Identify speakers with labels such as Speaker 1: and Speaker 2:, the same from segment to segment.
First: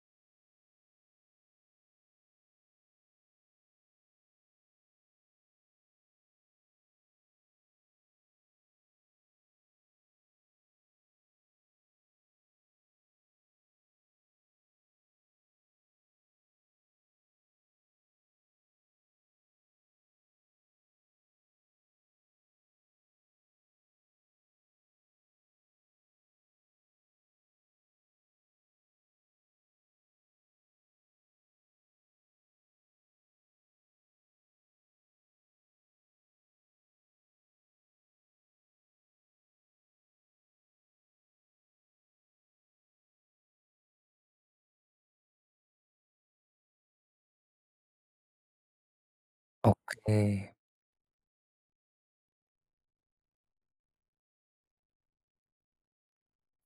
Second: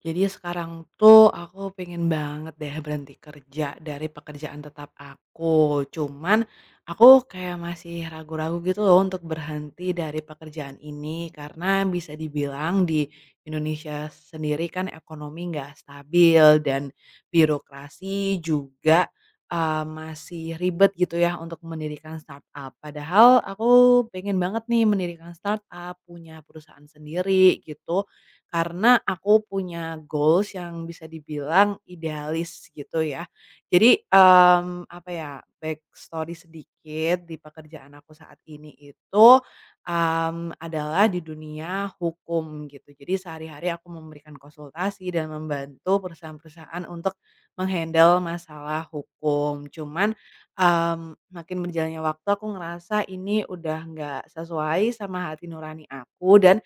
Speaker 1: Jadi sekarang tuh aku pengen banget deh berhenti kerja dari pekerjaan tetap aku. Cuman aku kayak masih ragu-ragu gitu loh untuk berhenti dari pekerjaan ini karena bisa dibilang di Indonesia sendiri kan ekonomi nggak stabil dan birokrasi juga masih ribet gitu ya untuk mendirikan startup. Padahal aku pengen banget nih mendirikan startup, punya perusahaan sendiri gitu karena aku punya goals yang bisa dibilang idealis gitu ya. Jadi, apa ya, backstory sedikit di pekerjaan aku saat ini itu, adalah di dunia hukum gitu. Jadi sehari-hari aku memberikan konsultasi dan membantu perusahaan-perusahaan untuk menghandle masalah hukum. Cuman,
Speaker 2: Oke.
Speaker 1: mmm, makin berjalannya waktu aku ngerasa ini udah nggak sesuai sama hati nurani aku dan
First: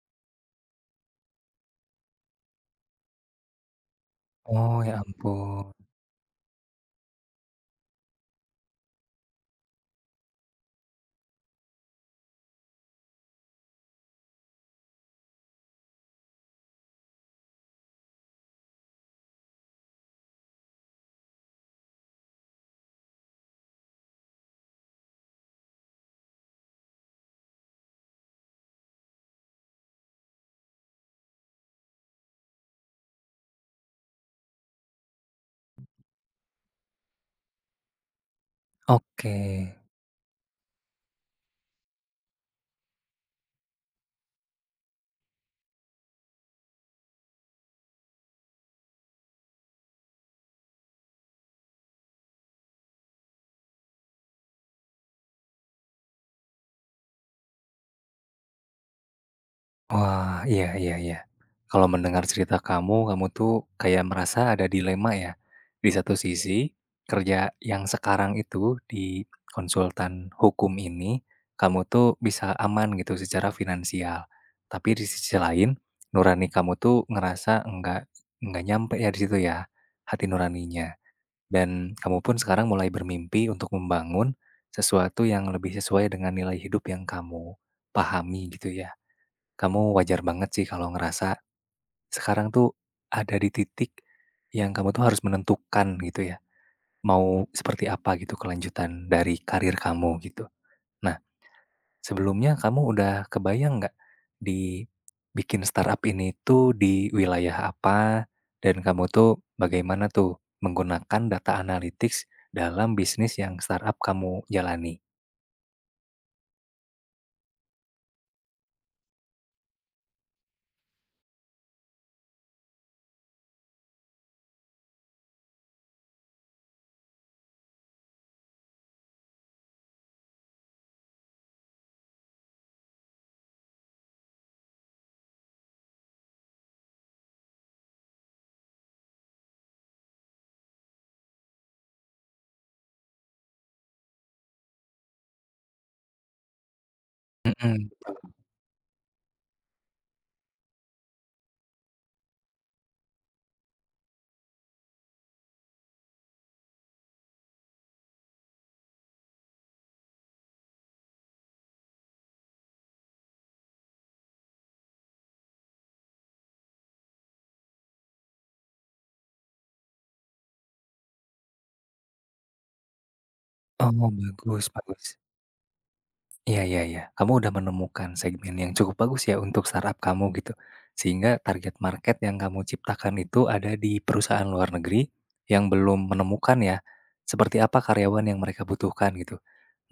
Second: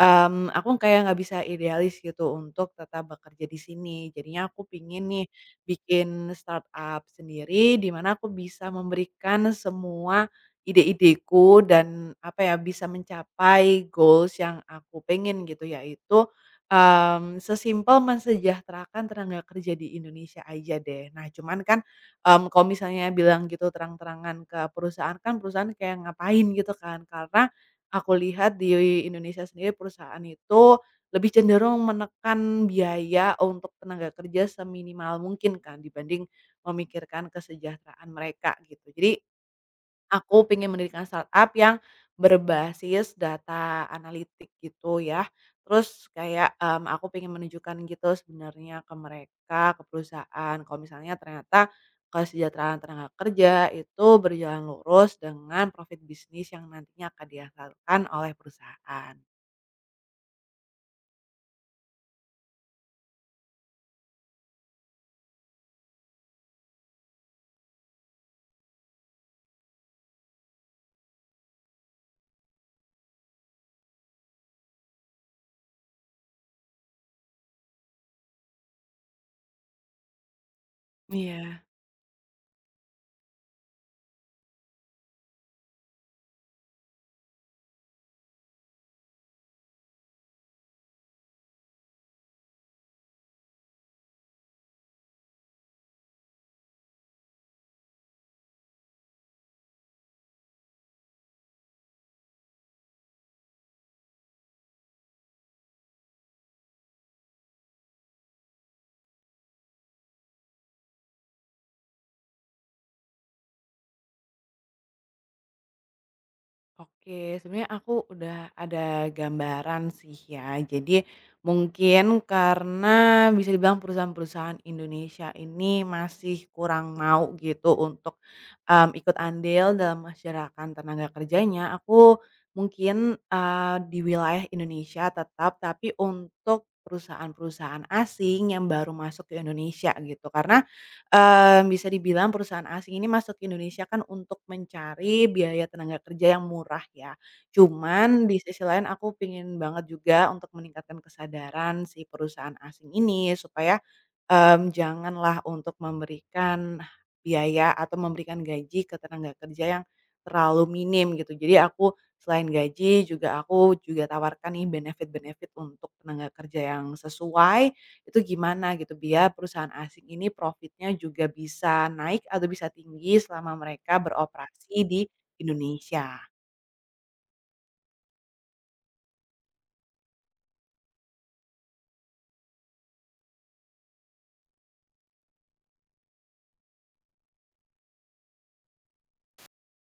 Speaker 1: Aku kayak nggak bisa idealis gitu untuk tetap bekerja di sini. Jadinya aku
Speaker 2: Oh, ya
Speaker 1: pingin nih
Speaker 2: ampun.
Speaker 1: bikin startup sendiri, di mana aku bisa memberikan semua ide-ideku dan apa ya, bisa mencapai goals yang aku pengen gitu, yaitu, sesimpel mensejahterakan tenaga kerja di Indonesia aja deh. Nah, cuman kan, kalau misalnya bilang gitu terang-terangan ke perusahaan kan, perusahaan kayak ngapain gitu kan, karena aku lihat di Indonesia sendiri perusahaan itu lebih cenderung menekan biaya untuk tenaga kerja seminimal mungkin kan dibanding memikirkan kesejahteraan mereka gitu. Jadi
Speaker 2: Oke.
Speaker 1: aku pengen mendirikan startup yang berbasis data analitik gitu ya. Terus kayak, aku pengen menunjukkan gitu sebenarnya ke mereka, ke perusahaan, kalau misalnya ternyata kesejahteraan tenaga kerja itu berjalan lurus dengan profit bisnis yang nantinya akan dihasilkan oleh perusahaan.
Speaker 2: Wah, iya iya iya. Kalau mendengar cerita kamu, kamu tuh kayak merasa ada dilema ya. Di satu sisi, kerja yang sekarang itu di konsultan hukum ini, kamu tuh bisa aman gitu secara finansial. Tapi di sisi lain, nurani kamu tuh ngerasa enggak nyampe ya di situ ya, hati nuraninya.
Speaker 1: Iya.
Speaker 2: Dan kamu pun sekarang mulai bermimpi untuk membangun sesuatu yang lebih sesuai dengan nilai hidup yang kamu pahami gitu ya. Kamu wajar banget sih kalau ngerasa sekarang tuh ada di titik yang kamu tuh harus menentukan gitu ya, mau seperti apa gitu kelanjutan dari karir kamu gitu. Nah, sebelumnya kamu udah kebayang nggak, dibikin startup ini tuh di wilayah apa, dan kamu tuh bagaimana tuh menggunakan data analytics dalam bisnis yang startup kamu jalani?
Speaker 1: Oke, sebenarnya aku udah ada gambaran sih ya. Jadi mungkin karena bisa dibilang perusahaan-perusahaan Indonesia ini masih kurang mau gitu untuk ikut andil dalam masyarakat tenaga kerjanya, aku mungkin, di wilayah Indonesia tetap, tapi untuk perusahaan-perusahaan asing yang baru masuk ke Indonesia gitu. Karena, bisa dibilang perusahaan asing ini masuk ke Indonesia kan untuk mencari biaya tenaga kerja yang murah ya.
Speaker 2: Mhm.
Speaker 1: Cuman di sisi lain aku pingin banget juga untuk meningkatkan kesadaran si perusahaan asing ini supaya janganlah untuk memberikan biaya atau memberikan gaji ke tenaga kerja yang terlalu minim gitu. Jadi aku selain gaji juga aku juga tawarkan nih benefit-benefit untuk tenaga kerja yang sesuai, itu gimana gitu biar perusahaan asing ini profitnya juga bisa naik atau bisa tinggi selama
Speaker 2: Oh,
Speaker 1: mereka
Speaker 2: bagus
Speaker 1: beroperasi di
Speaker 2: bagus.
Speaker 1: Indonesia.
Speaker 2: Iya iya iya. Kamu udah menemukan segmen yang cukup bagus ya untuk startup kamu gitu, sehingga target market yang kamu ciptakan itu ada di perusahaan luar negeri yang belum menemukan ya, seperti apa karyawan yang mereka butuhkan gitu.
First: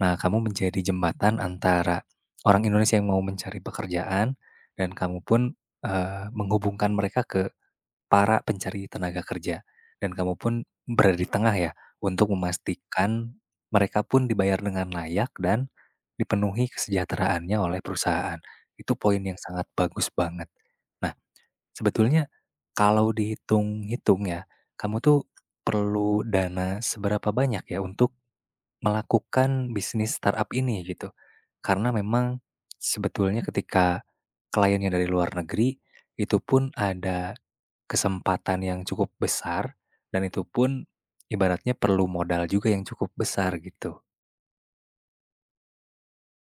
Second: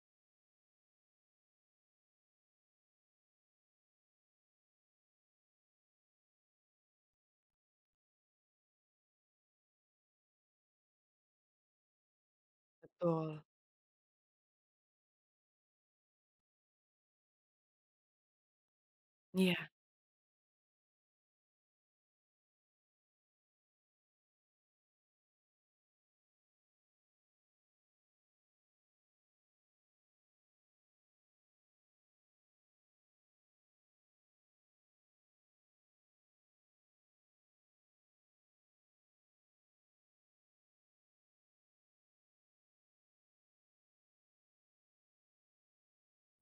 Speaker 2: Nah, kamu menjadi jembatan antara orang Indonesia yang mau mencari pekerjaan dan kamu pun, menghubungkan mereka ke para pencari tenaga kerja. Dan kamu pun berada di tengah ya, untuk memastikan
Speaker 1: Betul,
Speaker 2: mereka pun dibayar dengan layak dan dipenuhi kesejahteraannya oleh perusahaan. Itu poin yang sangat
Speaker 1: iya.
Speaker 2: bagus banget. Nah, sebetulnya kalau dihitung-hitung ya, kamu tuh perlu dana seberapa banyak ya untuk melakukan bisnis startup ini gitu. Karena memang sebetulnya ketika kliennya dari luar negeri, itu pun ada kesempatan yang cukup besar dan itu pun ibaratnya perlu modal juga yang cukup besar gitu.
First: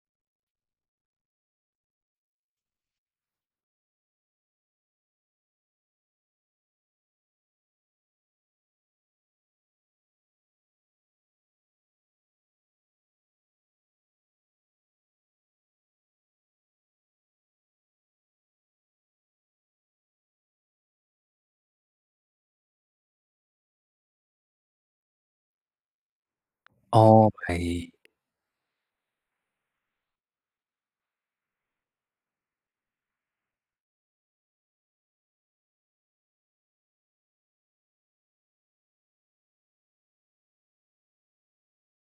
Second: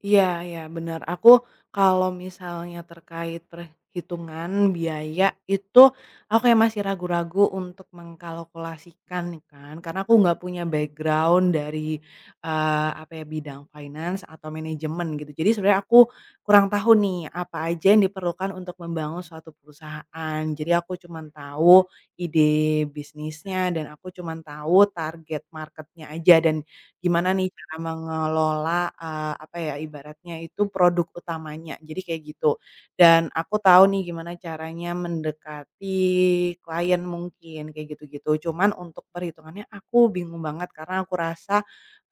Speaker 1: Iya, iya, benar. Aku kalau misalnya terkait perhitungan biaya itu, aku kayak masih ragu-ragu untuk mengkalkulasikan nih kan, karena aku nggak punya background dari, apa ya, bidang finance atau manajemen gitu. Jadi sebenarnya aku kurang tahu nih, apa aja yang diperlukan untuk membangun suatu perusahaan. Jadi aku cuma tahu ide bisnisnya dan aku cuma tahu target marketnya aja dan
Speaker 2: Oh,
Speaker 1: gimana
Speaker 2: oh,
Speaker 1: nih cara
Speaker 2: baik.
Speaker 1: mengelola, apa ya, ibaratnya itu produk utamanya, jadi kayak gitu. Dan aku tahu nih gimana caranya mendekati klien mungkin, kayak gitu-gitu. Cuman untuk perhitungannya aku bingung banget karena aku rasa,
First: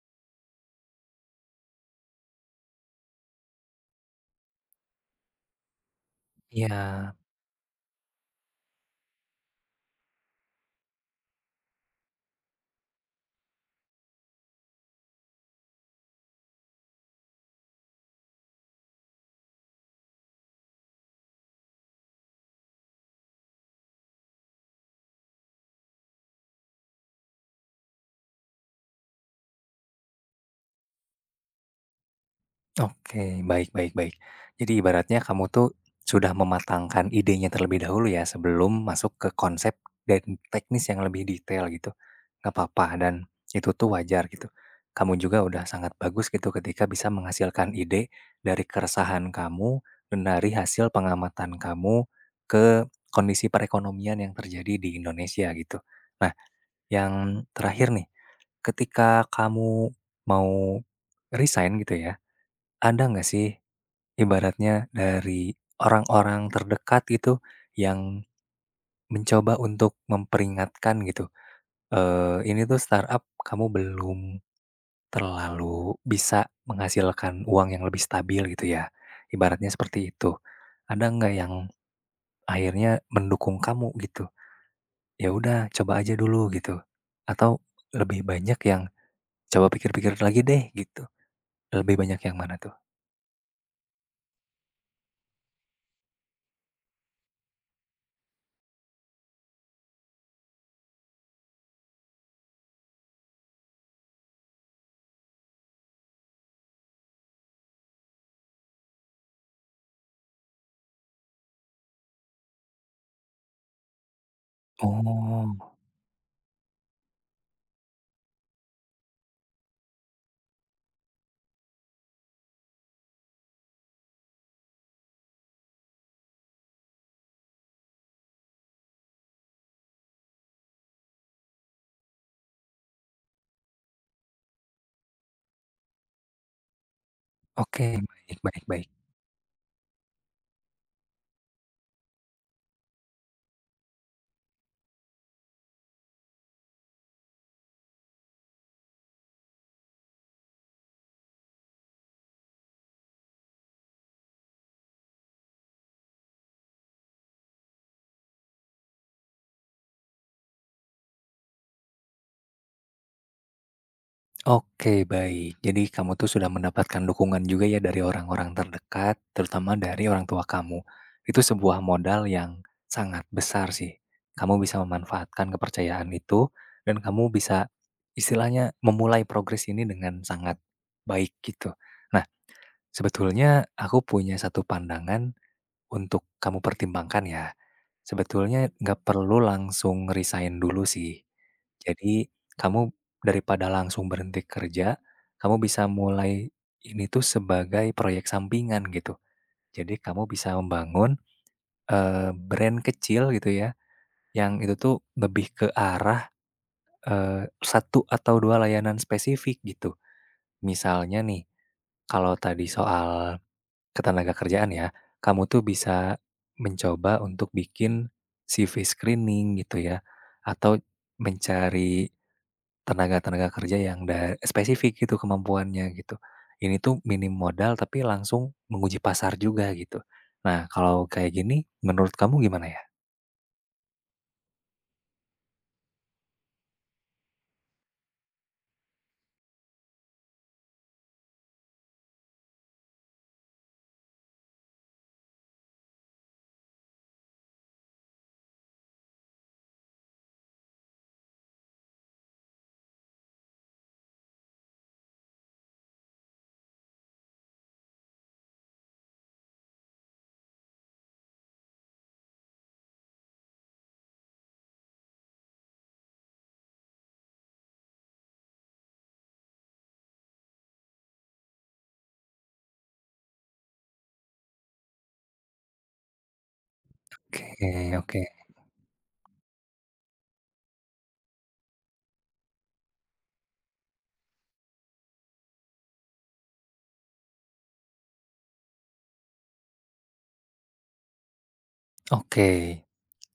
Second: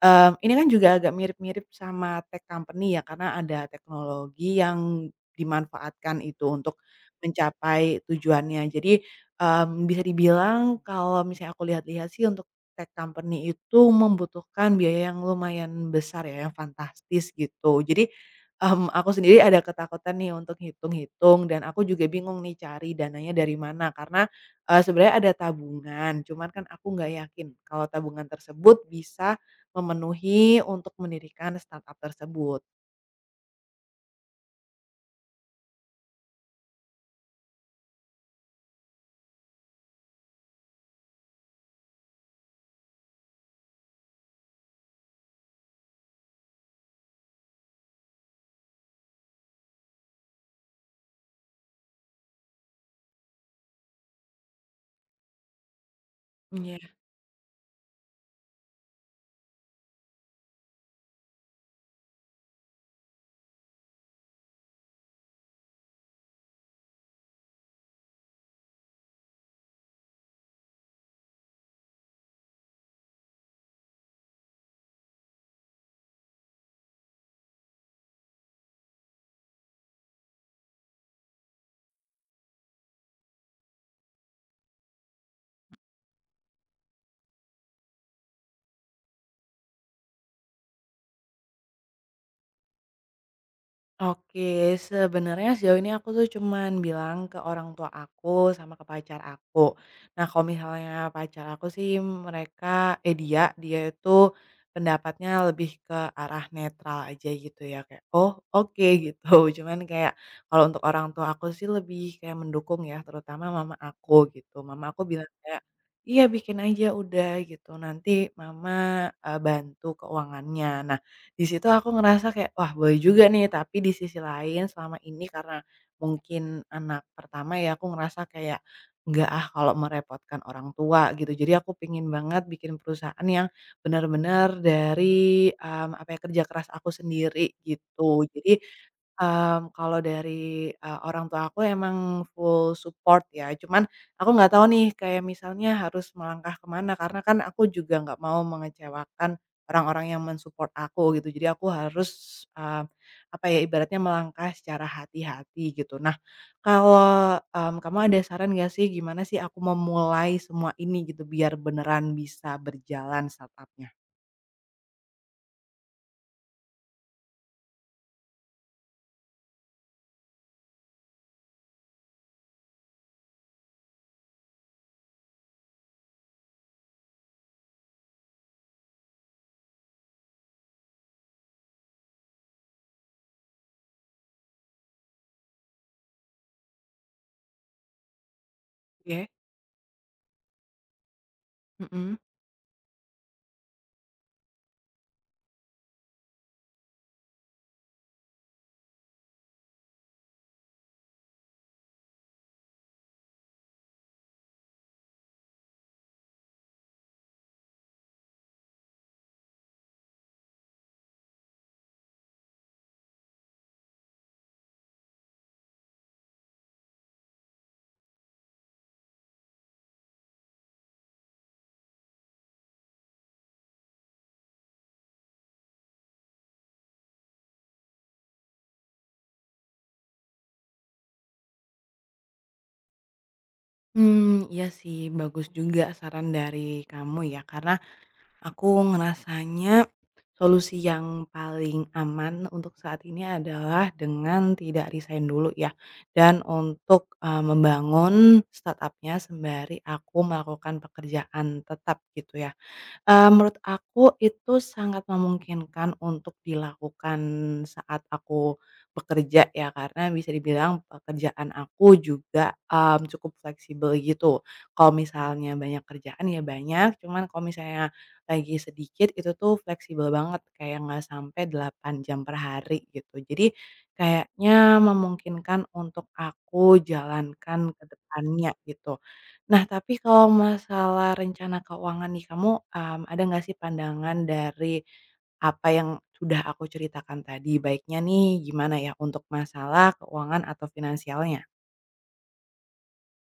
Speaker 1: ini kan juga agak mirip-mirip sama tech company ya, karena ada teknologi yang dimanfaatkan itu untuk
Speaker 2: Iya.
Speaker 1: mencapai tujuannya. Jadi, bisa dibilang kalau misalnya aku lihat-lihat sih untuk tech company itu membutuhkan biaya yang lumayan besar ya, yang fantastis gitu. Jadi, aku sendiri ada ketakutan nih untuk hitung-hitung dan aku juga bingung nih cari dananya dari mana karena, sebenarnya ada tabungan, cuman kan aku nggak yakin kalau tabungan tersebut bisa memenuhi untuk mendirikan startup tersebut.
Speaker 2: Oke, baik baik baik. Jadi ibaratnya kamu tuh sudah mematangkan idenya terlebih dahulu ya sebelum masuk ke konsep dan teknis yang lebih detail gitu. Nggak apa-apa dan itu tuh wajar gitu. Kamu juga udah sangat bagus gitu ketika bisa menghasilkan ide dari keresahan kamu dan dari hasil pengamatan kamu ke kondisi perekonomian yang terjadi di Indonesia gitu. Nah, yang terakhir nih, ketika kamu mau resign gitu ya, ada nggak sih ibaratnya dari orang-orang terdekat gitu yang mencoba untuk memperingatkan gitu, "Ini tuh startup kamu belum terlalu bisa menghasilkan uang yang lebih stabil," gitu ya, ibaratnya seperti itu. Ada nggak yang akhirnya mendukung kamu gitu, "Ya udah coba aja dulu," gitu, atau lebih banyak yang, "Coba pikir-pikir lagi deh," gitu? Lebih banyak yang mana tuh?
Speaker 1: Oke, sebenarnya sejauh ini aku tuh cuman bilang ke orang tua aku sama ke pacar aku. Nah, kalau misalnya pacar aku sih mereka eh dia dia itu pendapatnya lebih ke arah netral aja gitu ya, kayak oh oke gitu. Cuman kayak kalau untuk orang tua aku sih lebih kayak mendukung ya, terutama mama aku gitu. Mama aku bilang kayak
Speaker 2: Oh,
Speaker 1: iya bikin aja udah gitu. Nanti mama bantu keuangannya. Nah, di situ aku ngerasa kayak, wah boleh juga nih, tapi di sisi lain selama ini karena mungkin anak pertama ya, aku ngerasa kayak, nggak ah kalau merepotkan orang tua gitu. Jadi aku pingin banget bikin perusahaan yang benar-benar dari, apa ya, kerja keras aku sendiri
Speaker 2: oke,
Speaker 1: gitu.
Speaker 2: baik
Speaker 1: Jadi
Speaker 2: baik baik.
Speaker 1: Kalau dari, orang tua aku emang full support ya, cuman aku nggak tahu nih kayak misalnya harus melangkah ke mana, karena kan aku juga nggak mau mengecewakan orang-orang yang men-support aku gitu. Jadi aku harus, apa ya, ibaratnya melangkah secara hati-hati gitu. Nah, kalau, kamu ada saran nggak sih gimana sih aku memulai semua ini gitu biar beneran bisa berjalan startup-nya?
Speaker 2: Oke, baik. Jadi kamu tuh sudah mendapatkan dukungan juga ya dari orang-orang terdekat, terutama dari orang tua kamu. Itu sebuah modal yang sangat besar sih. Kamu bisa memanfaatkan kepercayaan itu dan kamu bisa istilahnya memulai progres ini dengan sangat baik gitu. Nah, sebetulnya aku punya satu pandangan untuk kamu pertimbangkan ya, sebetulnya nggak
Speaker 1: Oke,
Speaker 2: perlu langsung resign dulu sih.
Speaker 1: mhm.
Speaker 2: Jadi kamu daripada langsung berhenti kerja, kamu bisa mulai ini tuh sebagai proyek sampingan gitu. Jadi kamu bisa membangun, brand kecil gitu ya, yang itu tuh lebih ke arah, 1 atau 2 layanan spesifik gitu. Misalnya nih, kalau tadi soal ketenaga kerjaan ya, kamu tuh bisa mencoba untuk bikin CV screening gitu ya, atau mencari tenaga-tenaga kerja yang da spesifik gitu kemampuannya gitu. Ini tuh minim modal tapi langsung menguji pasar juga gitu. Nah, kalau kayak gini menurut kamu gimana ya?
Speaker 1: Iya sih bagus juga saran dari kamu ya, karena aku ngerasanya solusi yang paling aman untuk saat ini adalah dengan tidak resign dulu ya, dan untuk, membangun startupnya sembari aku melakukan pekerjaan tetap gitu ya. Menurut aku itu sangat memungkinkan untuk dilakukan saat aku bekerja ya, karena bisa dibilang pekerjaan aku juga, cukup fleksibel gitu. Kalau misalnya banyak kerjaan ya banyak, cuman kalau misalnya lagi sedikit itu tuh fleksibel banget, kayak nggak sampai 8 jam per hari gitu. Jadi kayaknya memungkinkan untuk aku jalankan ke
Speaker 2: Oke oke.
Speaker 1: depannya gitu. Nah, tapi kalau masalah rencana keuangan nih, kamu, ada nggak sih pandangan dari apa yang sudah aku ceritakan tadi? Baiknya nih gimana ya untuk masalah keuangan atau finansialnya?
Speaker 2: Oke,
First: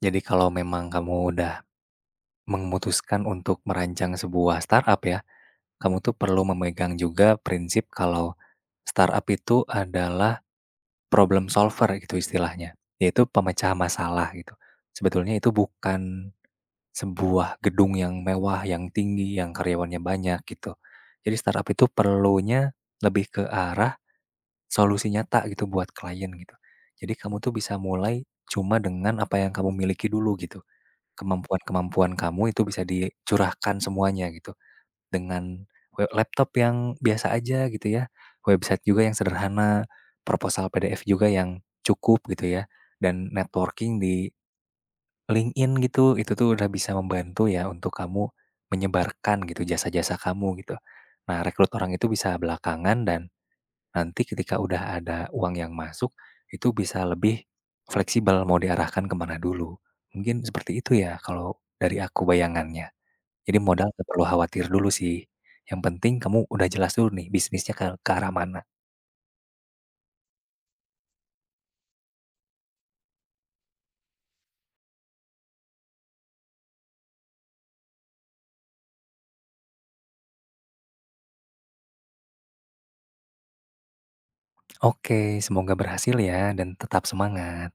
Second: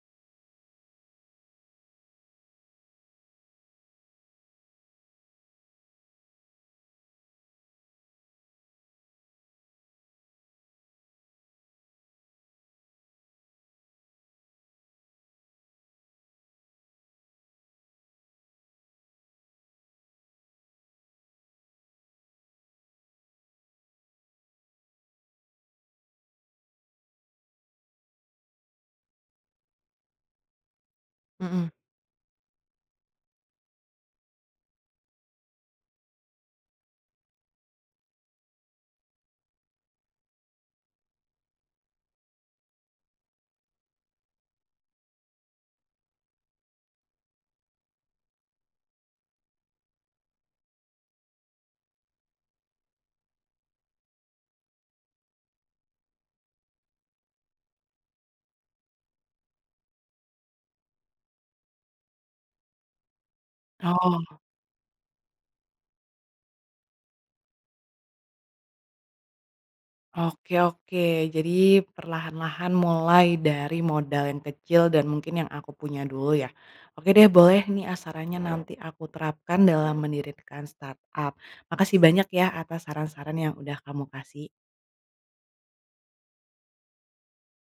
Speaker 2: jadi kalau memang kamu udah memutuskan untuk merancang sebuah startup ya, kamu tuh perlu memegang juga prinsip kalau startup itu adalah problem solver gitu istilahnya, yaitu pemecah masalah gitu. Sebetulnya itu bukan sebuah gedung yang mewah, yang tinggi, yang karyawannya banyak gitu. Jadi startup itu perlunya lebih ke arah solusi nyata gitu buat klien gitu. Jadi kamu tuh bisa mulai cuma dengan apa yang kamu miliki dulu gitu.
Speaker 1: Mhm.
Speaker 2: Kemampuan-kemampuan kamu itu bisa dicurahkan semuanya gitu. Dengan laptop yang biasa aja gitu ya, website juga yang sederhana, proposal PDF juga yang cukup gitu ya, dan networking di LinkedIn gitu, itu tuh udah bisa membantu ya untuk kamu menyebarkan gitu jasa-jasa kamu gitu. Nah, rekrut orang itu bisa belakangan dan nanti ketika udah ada uang yang masuk, itu bisa lebih fleksibel mau diarahkan kemana dulu. Mungkin seperti itu ya kalau dari aku bayangannya. Jadi modal nggak perlu
Speaker 1: Oh,
Speaker 2: khawatir dulu sih, yang penting kamu udah jelas dulu nih bisnisnya ke arah mana.
Speaker 1: oke, oke. Jadi perlahan-lahan mulai dari modal yang kecil dan mungkin yang aku punya dulu ya. Oke deh, boleh nih ah, nanti aku terapkan dalam mendirikan startup. Makasih banyak ya atas saran-saran yang udah kamu kasih.
Speaker 2: Oke, semoga berhasil ya dan tetap semangat.